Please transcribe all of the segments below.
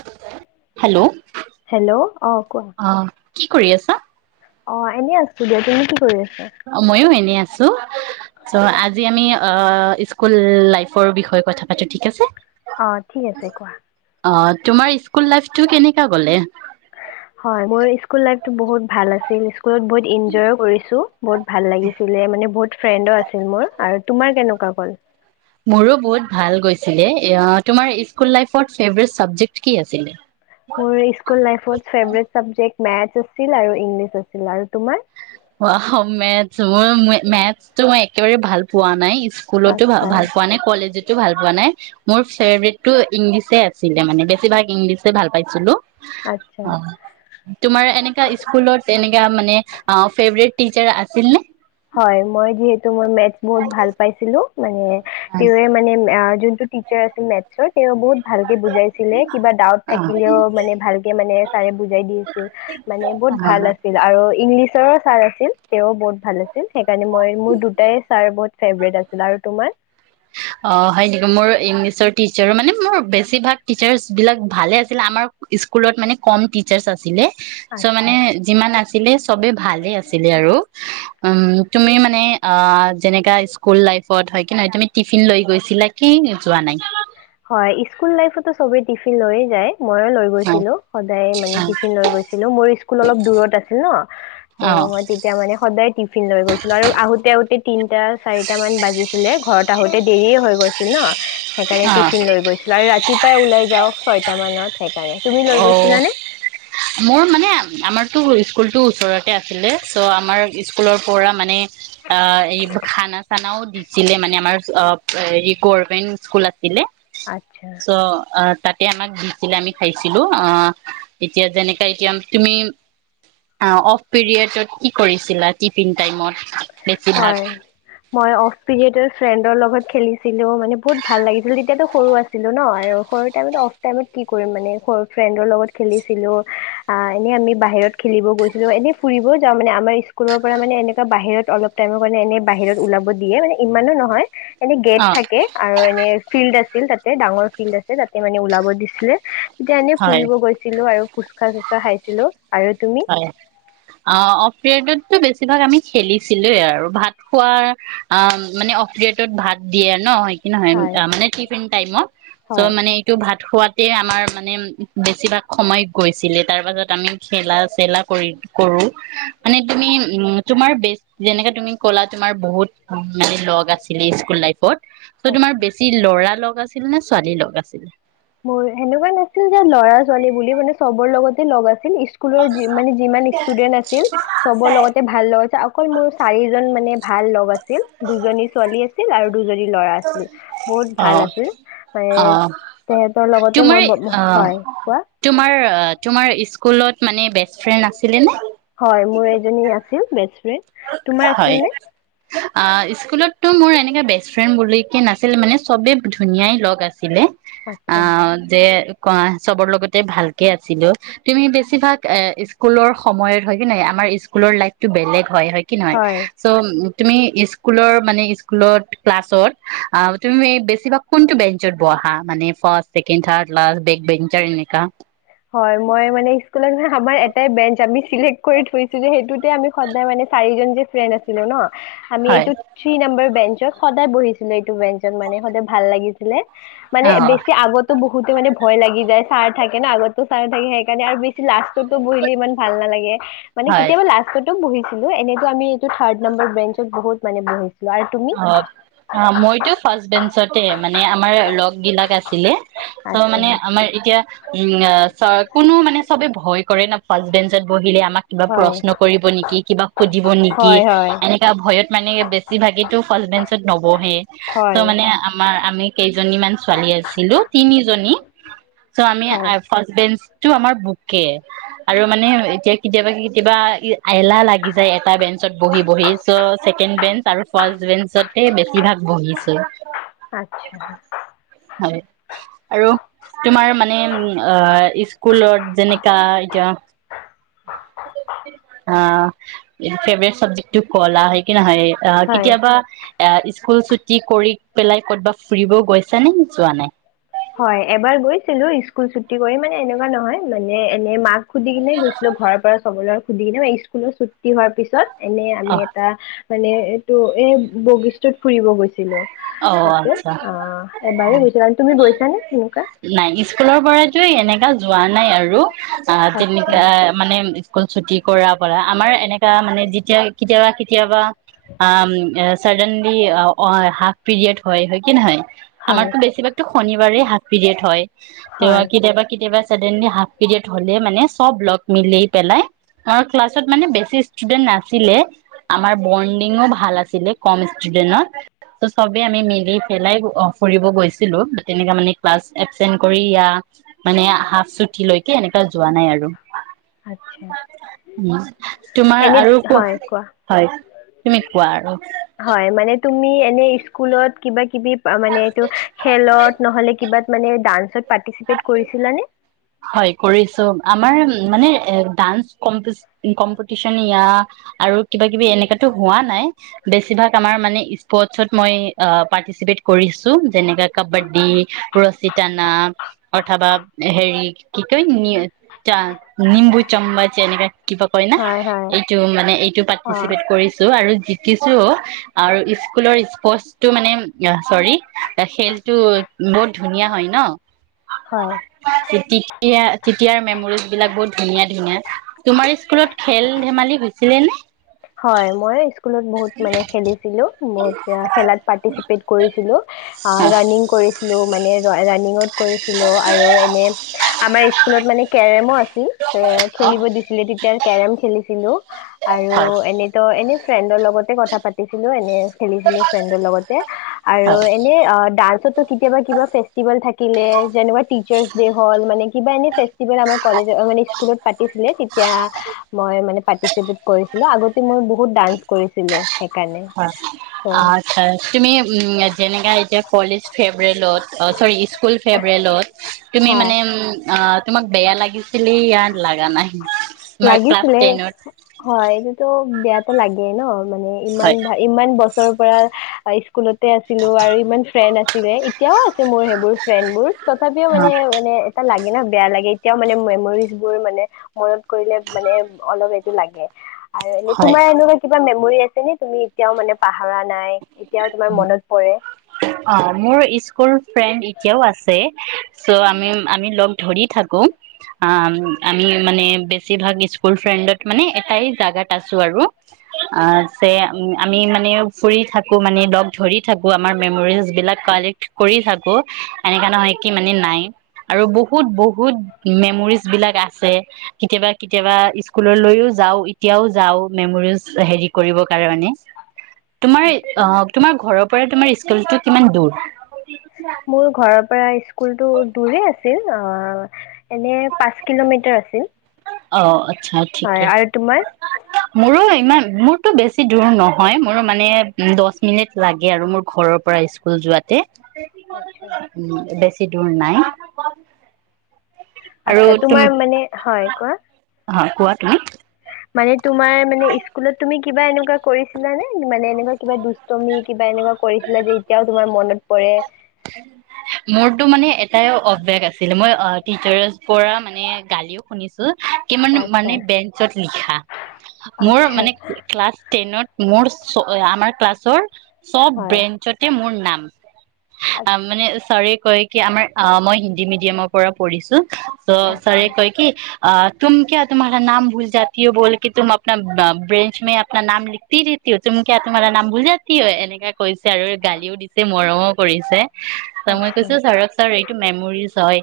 যে hello hello অ কোৱা অহ কি কৰি আছা অ এনে আছো দিয়া তুমি কি কৰি আছা অ ময়ো এনেই আছো চ আজি আমি অ স্ক স্কুল লাইফৰ বিষয়ে কথা পাতো ঠিক আছে। অ ঠিক আছে কোৱা অ তোমাৰ স্কুল লাইফটো কেনেকা গলে হয় মোৰ স্কুল লাইফটো বহুত ভাল আছিল। স্কুলত বহুত ইনজইও কৰিছো। বহুত ভাল লাগিছিলে মানে বহুত ফ্ৰেণ্ডো আছিল। মোৰ আৰু তোমাৰ কেনেকুৱা গ'ল মোৰো বহুত ভাল গৈছিলে। এইয়া তোমাৰ স্কুল লাইফত ফেভৰেট চাবজেক্ট কি আছিল মোৰ স্কুল লাইফৰ ফেভৰেট চাবজেক্ট মেৰ্টচ আছিল আৰু ইংলিছ আছিল আৰু তোমাৰ। উৱাউ মেৰ্টছ মই মেথছতো মই একেবাৰে ভাল পোৱা নাই স্কুলতো ভ আচ্ছা ভাল পোৱা নাই কলেজতো ভাল পোৱা নাই মোৰ ফেভৰেটটো ইংলিছে আছিলে মানে বেছিভাগ ইংলিছে ভাল পাইছিলো। অ আচ্ছা তোমাৰ এনেকা এয়া মানে অ ফেভৰেট টিচাৰ আছিল নে? হয় মই যিহেতু মই মেট বহুত ভাল পাইছিলো, মানে, তেওঁৱে মানে আ জোনটো টিচাৰ আছিল মেথছৰ তেওঁ বহুত ভালকে বুজাইছিলে, কিবা ডাউট থাকিলেও মানে ভালকে মানে ছাৰে বুজাই দি আছিল, মানে বহুত ভাল আছিল আৰু ইংলিছ ওচৰৰ ছাৰ আছিল, তেওঁ বহুত ভাল আছিল। ছিল সেইকাৰণে মই মোৰ, দুটাই ছাৰ বহুত ফেভৰেট আছিল আৰু তোমাৰ? অ' হয় নেকি, মোৰো ইংলিছৰ টিচাৰো, মানে মোৰ বেছিভাগ টিচাৰ্চ বিলাক ভালে আছিলে, আমাৰ স্কুলত মানে কম টিচাৰ্চ আছিলে। চ' আচ্ছা। মানে, যিমান আছিলে চবে ভালে আছিলে আৰু। উম। তুমি মানে, আ যেনেকা, স্কুল লাইফত হয় কি নাই, তুমি টিফিন লৈ গৈছিলা কি যোৱা নাই? হয়, স্কুল লাইফততো চবেই টিফিন লৈয়ে যায়। মইও লৈ গৈছিলো, অ সদায় মানে টিফিন লৈ গৈছিলো, মোৰ স্কুল অলপ দূৰত আছিল ন, ত' অ মই তেতিয়া মানে সদায় টিফ ফিন লৈ গৈছিলো, আৰু আহোঁতে আহোঁতে তিনটা চাৰিটা মান বাজিছিলে, ঘৰত আহোঁতে দেৰিয়ে হৈ গৈছিল ন। সেইকাৰণে টিফিন লৈ গৈছিলো, আৰু ৰাতিপাই ওলাই যাওঁ, ছয়টা মানত সেইকাৰণে, তুমি লৈ অ অ গৈছিলানে? মোৰ মানে আমাৰতো স্কুলতো ওচৰতে আছিলে, চ' আমাৰ স্কুলৰ পৰা মানে, আ, এই খানা চানাও দিছিলে মানে, আমাৰ আ, হেৰি গ'ভমেন্ট স্কুল আছিলে। আচ্ছা। চ', অ' তাত তে আমা দিছিলে, আমি খাইছিলো, আ' এতিয়া যেনেকা এতিয়া তুমি, অফ পিৰিয়ডত কি কৰিছিলা টিফিন টাইমত? বেছিভাগ হয়, মই অফ পিৰীয়ডত ফ্ৰেন দৰ লগত খেলিছিলো, মানে বহুত ভাল লাগিছিল, তেতিয়াতো সৰু আছিলো ন, আৰু সৰু টাইমত অফ টাইমত কি কৰিম মানে, সৰু ফ্ৰেণ্ডৰ লগত খেলিছিলো, এনেই আমি বাহিৰত খেলিব গৈছিলো, এনেই ফুৰিবও যাওঁ, মানে আমাৰ স্কুলৰ পৰা মানে এনেকুৱা বাহিৰত অলপ টাইমৰ কাৰণে এনে বাহিৰত ওলাব দিয়ে, মানে ইমানো নহয়। এনে গেট অ থাকে আৰু এনে ফিল্ড আছ ছিল তাতে ডাঙৰ ফিল্ড আছে, তাতে মানে ওলাব দিছিলে। এতিয়া এনেই হয় ফুৰিব গৈছিলো আৰু। ফুচকা-চুচকা খাইছিলো। হয়, অ', অফ পিৰিয়ডত টো বেছিভাগ আমি খেলিছিলোয়ে আৰু, ভাত খোৱা, আ', মানে অফপিৰিয়ডত ভাত দিয়ে ন, সেই কি নহয়, হয় মানে টিফিন টাইমত, হয় চ' মানে এইটো ভাত থোৱাতেই আমাৰ মানে বেছিভাগ সময় গৈছিলে, তাৰ পাছত আমি খেলা, চেলা কৰি-কৰো, মানে তুমি, উম', তোমাৰ বেচ, যেনেকে তুমি ক'লা তোমাৰ বহুত মানে লগ আছিলে স্কুল লাইফত, চ', তোমাৰ আচ্ছা বেছি ল'ৰালগ লগ আছিল নে ছোৱালী লগ আছিল? মোৰ সেনেকুৱা নাছিল যে ল'ৰা -ছোৱালী বুলি মানে চবৰ লগতে লগ আছিল। স্কুলৰ মানে যিমান ষ্টুডেন্ট আছিল চবৰ লগতে ভাল লগ, অকল মোৰ চাৰিজন মানে ভাল লগ আছিল। দুজনী ছোৱালী আছিল আৰু দুজনী ল'ৰা আছিল বহুত ভাল অ' আছিল মানে, অ' তে, তোমাৰ অ', তোমাৰ অ ', তোমাৰ স্কুলত মানে বেষ্ট ফ্ৰেণ্ড আছিলে নে? হয়, মোৰ এজনী আছিল বেষ্ট ফ্ৰেড। তোমাৰ আছিল নে? আঃ স্কুলততো মোৰ এনেকাে বেষ্ট ফ্ৰেণ্ড বুলি কে, নাছিল মানে চবে ধুনীয়াই লগ আছিল। আছিলে অ আচ্ছা যে, অ, চবৰ লগতে ভালকে আছিলো তুমি বেছিভাগ এ, স্কুলৰ সময়ত হয় কি নহয় আমাৰ স্কুলৰ লাইফতটো বেলেগ হয়। কি নহয় হয় চ', তুমি স্কুলৰ মানে স্কুলত ক্লাছত তুমি বেছিভাগ কোনটো বেঞ্চত বহা মানে ফাৰ্ষ্ট, ছেকেণ্ড, থাৰ্ড হয়, মই মানে স্কুলত যা আমাৰ এটাই বেঞ্চ আমি চিলেক্ট কৰি থৈছো যে, সেইটোতে আমি সদায় মানে চাৰিজন যে ফ্ৰেণ্ড আছিলো ন, ' আমি হয় এইটো থ্ৰী নম্বৰ, বেঞ্চত সদায় বহিছিলো, এইটো বেঞ্চত মানে সদায় ভাল লাগিছিলে। মানে অ বেছি আগতো বহুত, বহুতে মানে ভয় লাগি যায় চাৰ থাকে না আগত ত', চাৰ থাকে সেইকাৰণে আৰু বেছ, লাষ্টততো বহিলে ইমান ভাল নালাগে, মানে হয় কেতিয়াবা লাষ্টতো বহিছো হো এনেতো আমি, টো, থাৰ্ড নাম্বাৰ বেঞ্চত বহুত মানে বহি, অ ', -অ, 'মইতো ফাষ্ট বেঞ্চতে মানে আমাৰ লগ বিলাক আছে। চিলে চ ', আচ্ছা মানে আমাৰ এতিয়া উম', আ, ছা কোনো মানে চবে ভয় কৰে না পাঁচ দিন, চৈ বহিলে আমাক কিবা হয় প্ৰশ্ন কৰিব নেকি কিবা সুধিব নেকি হয় হয় এনেকা ভয়ত মানে বেছি ভাগে, [unintelligible] বহে ত', হয় মানে আমাৰ আমি, কেইজনীমান ছোৱালী আছিলো তিনিজনী চ' আমি আ হয় ফাৰ্ষ্ট বেঞ্চ টো আমাৰ বুকে আৰু মানে এতিয়া কেতিয়াবা কেতিয়াবা এলাহ লাগি যায় এটা বেঞ্চত বহি বহি চ' ছেকেণ্ড বেঞ্চ আৰু- ফাৰ্ষ্ট বেঞ্চতে বেছিভাগ বহিছো। আচ্ছা হয় আৰু তোমাৰ মানে স্কুলত যেনেকা এতিয়া অ ফেভৰেট চাবজেক্টটো কলা হয় কি নহয় অ হয় কেতিয়াবা এ স্কুল ছুটি কৰি পেলাই কতবা ফুৰিব গৈছা নে যোৱা নাই? হয় এবাৰ গৈছিলো স্কুল ছুটী কৰি মানে এনেকুৱা নহয় মানে এনে মাক সুধি কিনে গৈছিলো ঘৰৰ পৰা চবলৈ সুধি কিনে স্কুলৰ ছুটি হোৱাৰ পিছত- এনেই অ আমি এটা মানে এইটো এ বশিষ্ঠত ফুৰিব গৈছিলো। অ তাতে অ আচ্ছা এবাৰেই গৈছিলো আৰু তুমি গৈছ নাই স্কুলৰ পৰাইতো এনেকে যোৱা নাই আৰু অ আচ্ছা তেনেকা মানে স্কুল ছুটি কৰা আমাৰ এনেকা মানে যেতিয়া কেতিয়াবা কেতিয়াবা আ চাডেনলি অ হাফ- পিৰিয়ড হয়। হয় কি নহয়? হয় আমাৰতো বেছিভাগতো শনিবাৰে হাফ পিৰিয়ড হয়। হয় ত কেতিয়াবা কেতিয়াবা চাডেনলি হাফ পিৰিয়ড হ'লে মানে চব লগ মিলি পেলাই আমাৰ ক্লাছত মানে বেছি ষ্টুডেন্ট নাছিলে। আমাৰ বণ্ডিঙো ভাল আছিলে কম ষ্টুডেন্টত। চবে আমি মিলি পেলাই অ ফুৰিব গৈছিলো। উম আচ্ছা তোমাৰ এনে আৰু হয় কোৱা হয় তুমি কোৱা আৰু হয় মানে তুমি এনে স্কুলত কিবা কিবি- মানে এইটো খেলত নহলে কিবাত মানে ডান্সত পাৰ্টিচিপেট কৰিছিলানে হয় কৰিছো আমাৰ- মানে এ ডান্স কম্পিচ কম্পিটিচন ইয়া আৰু কিবা কিবি এনেকাতো হোৱা নাই বেছিভাগ আমাৰ মানে স্পৰ্টচত মই পাৰ্টিচিপেট কৰিছো। যেনেকা কাবাডী, ৰছী টানা- অথবা হেৰি কি কয় নি চা নিম্বু চাম্বাচ এনেকে- কিবা কয় না হয় হয় এইটো মানে এইটো অ পাৰ্টিচিপেট কৰিছো আৰু শিকিছো আৰু স্কুলৰ স্পৰ্টচ টো মানে চৰি খেলটো বহুত ধুনীয়া হয় ন। হয়। তেতিয়া তেতিয়াৰ মেমৰিজ বিলাক বহুত ধুনীয়া ধুনীয়া তোমাৰ স্কুলত খেল ধেমালি হৈছিলে নে? হয় মই, স্কুলত বহুত মানে খেলিছিলো বহুত খেলাত পাৰ্টিচিপেট কৰিছিলোঁ অ' ৰাণিং কৰিছিলোঁ মানে ৰানিঙত কৰিছিলো আৰু এনে আমাৰ স্কুলত মানে কেৰমো আছিল এ খেলিব দিছিলে তেতিয়া কেৰম খেলিছিল। ছিলো। আৰু হয় এনে ফ্ৰেণ্ডৰ লগ তে কথা পাতিছিলো এনে খেলছিলো ফ্ৰেন্ডৰ লগতে আৰু হয় এনে ডান্সটো কেতিয়াবা কিবা ফেষ্টেভল থাকিলে যেনেবা টিচচাৰ ডে হ'ল মানে কিবা এনে ফেষ্টিভেল আমাৰ কলেজ মানে স্কুলত পাতিছিলে তেতিয়া মই মানে পাৰ্টিচিপেট কৰিছিলো আগত মই বহুত ডান্স কৰিছিলো সেইকাৰণে হয় ত আচ্ছা তুমি উম যেনেকা এতিয়া কলেজ ফেব্ৰুৱেলত চৰি স্ক স্কুল ফেবৰেলত তুমি হয় মানে আ তোমাক বেয়া লাগিছিলি য়া লাগা নাই। তোমাৰ ক্লাছ লাগিছিলে টেনত হয় সেইটো বেয়া লাগে ন। মানে ইমান হয় ইমান বছৰৰ পৰা স্কুলতে আছিলো আৰু ইমান ফ্ৰেণ্ড আছিলে এতিয়াও আছে মোৰ সেইবোৰ ফ্ৰেণ্ড বোৰ তথাপিও মানে অ' মানে এটা লাগ। মানে বেয়া লাগে এতিয়াও মানে মেমৰিজ বোৰ মানে মনত কৰিলে মানে অলপ এইটো লাগে। আৰু এনে হয়। তোমাৰ এনেকুৱা কিবা মেমৰি আছে। নে তুমি এতিয়াও মানে পাহা ধৰা নাই এতিয়াও তোমাৰ মনত পৰে। অ মোৰ স্কুল ফ্ৰেণ্ড এতিয়াও আছে চ' আমি আমি লগ ধৰি থাকো অ আমি মানে বেছিভাগ স্কুল ফ্ৰেণ্ডত মানে এটাই জাগাত আছো আৰু অ যে আমি মানে ফুৰি থাকো মানে লগ ধৰি থাকো। আমাৰ মেমৰিজ বিলাক কালেক্ট কৰি থাকো এনেকা নহয় কি মানে নাই আৰু বহুত বহুত মেমৰিজ বিলাক আছে কেতিয়াবা কেতিয়াবা স্কুললৈও যাও এতিয়াও যাও মেমৰিজ হেৰি কৰিব কাৰনে। তোমাৰে আচ্ছা অ তোমাৰ ঘৰৰ পৰা তোমাৰ স্কুলটো কিমান দূৰ? মোৰ ঘৰৰ পৰা স্কু স্কুলটো দূৰেই আছে। হেই অ এনে পাঁচ কিলোমিটাৰ আছিল। অ আচ্ছা ঠিকে। হয় আৰু তোমাৰ? মোৰো ইমান মোৰতো বেছি দূৰো নহয়, মোৰো মানে দচ মিনিট লাগে আৰু মোৰ ঘৰৰ পৰা স্কুল যোৱাতে। আচ্ছা উম বেছি ছি দূৰ নাই। আৰু আচ্ছা তুম তোমাৰ মানে, হয় কোৱা? অ কোৱা তুমি মানে তোমাৰ মানে স্কুলত তুমি কিবা এনেকুৱা কৰিছিলানে? মানে এনেকুৱা কিবা দুষ্টমি কিবা এনেকুৱা কৰিছিলা যে এতিয়াও তোমাৰ মনত পৰে? মোৰতো মানে এটাই অভ্যাস আছিল মই অ টিচাৰছ পৰা মানে গালিও শুনিছো কি মানে - মানে আচ্ছা বেঞ্চত লিখা। মোৰ আচ্ছা মানে ক্লাছ টেনত মোৰ‌ চ' আমাৰ ক্লাছৰ চব হয় বেঞ্চতে মোৰ নাম। অ' আচ্ছা মানে চাৰে কয় কি আমাৰ অ মই হিন্দী মিডিয়ামৰ পৰা পঢ়িছো ত' চাৰে আচ্ছা কয় কি অ' তুম কিয়া তুমহাৰা নাম ভূল যাতি হো বোলকে তুম অপনা ব - ব্ৰেঞ্চ মে অপনা নাম লিখতি ৰেহতি হ', তুম কিয়া তুমাহাৰা নাম ভূল যি হ', এনেকা কৈছে আৰু গালিও দিছে মৰমো কৰিছে। ত' মই আচ্ছা কৈছো ছাৰক ছাৰ টো মেমৰিজ হয়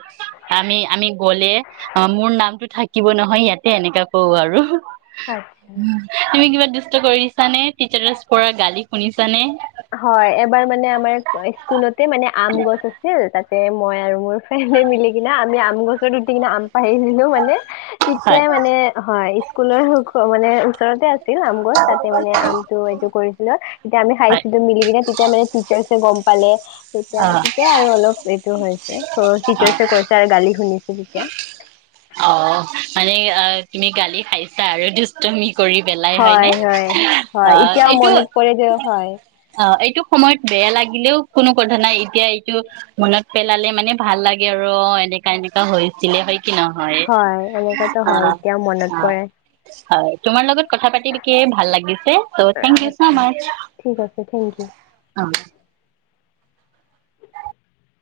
আমি - আমি গলে অ মোৰ নামটো থাকিব নহয় ইয়াতে এনেকা কব আৰু। আচ্ছা তুমি কিবা দুষ্ট কৰিছানে? টিচাৰছ পৰা গালি শুনিছানে? হয়। এবাৰ মানে আমাৰ স্কুলতে মানে আম গছ আছিল তাত এ মই আৰু মোৰ মিলি কিনা আমি আম গছত উঠি কিনা আম পাৰি দিলো মানে হয়। তেতিয়াই মানে হয় স্কুলৰ সুখ মানে ওচৰতে আছ ছিল আম গছ তাতে মানে আমটো এইটো কৰিছিলো। এতিয়া আমি [unintelligible] হয় [unintelligible] তেতিয়া মানে টিচাৰ্ছে গম পালে। তেতিয়া, অ', তেতিয়া আৰু অলপ এইটো হৈছে চ' টিচাৰ্চে কৈছে আৰু গালি শুনিছো তেতিয়া। অহ। মানে অ তুমি গালি খাইছা আৰু দুষ্টামি কৰি পেলাই হয় নে? হয়, অ' এতিয়াও এইটো মনত পৰে যে হয়। অ' এইটো সময়ত বেয়া লাগিলেও কোনো কথা নাই, এতিয়া এইটো মনত পেলালে মানে ভাল লাগে আৰু অ এনেকা এনে হৈছিলে [unintelligible] কি নহয়, হয়, এনেকুৱাতো হয়, অ', এতিয়াও মনত অ', পৰে। হয়। তোমাৰ লগত কথা পাতি বিকিয়ে ভাল লাগিছে ত' থেংক ইউ চো আচ্ছা, মাচ ঠিক আছে, থেংক ইউ। [unintelligible]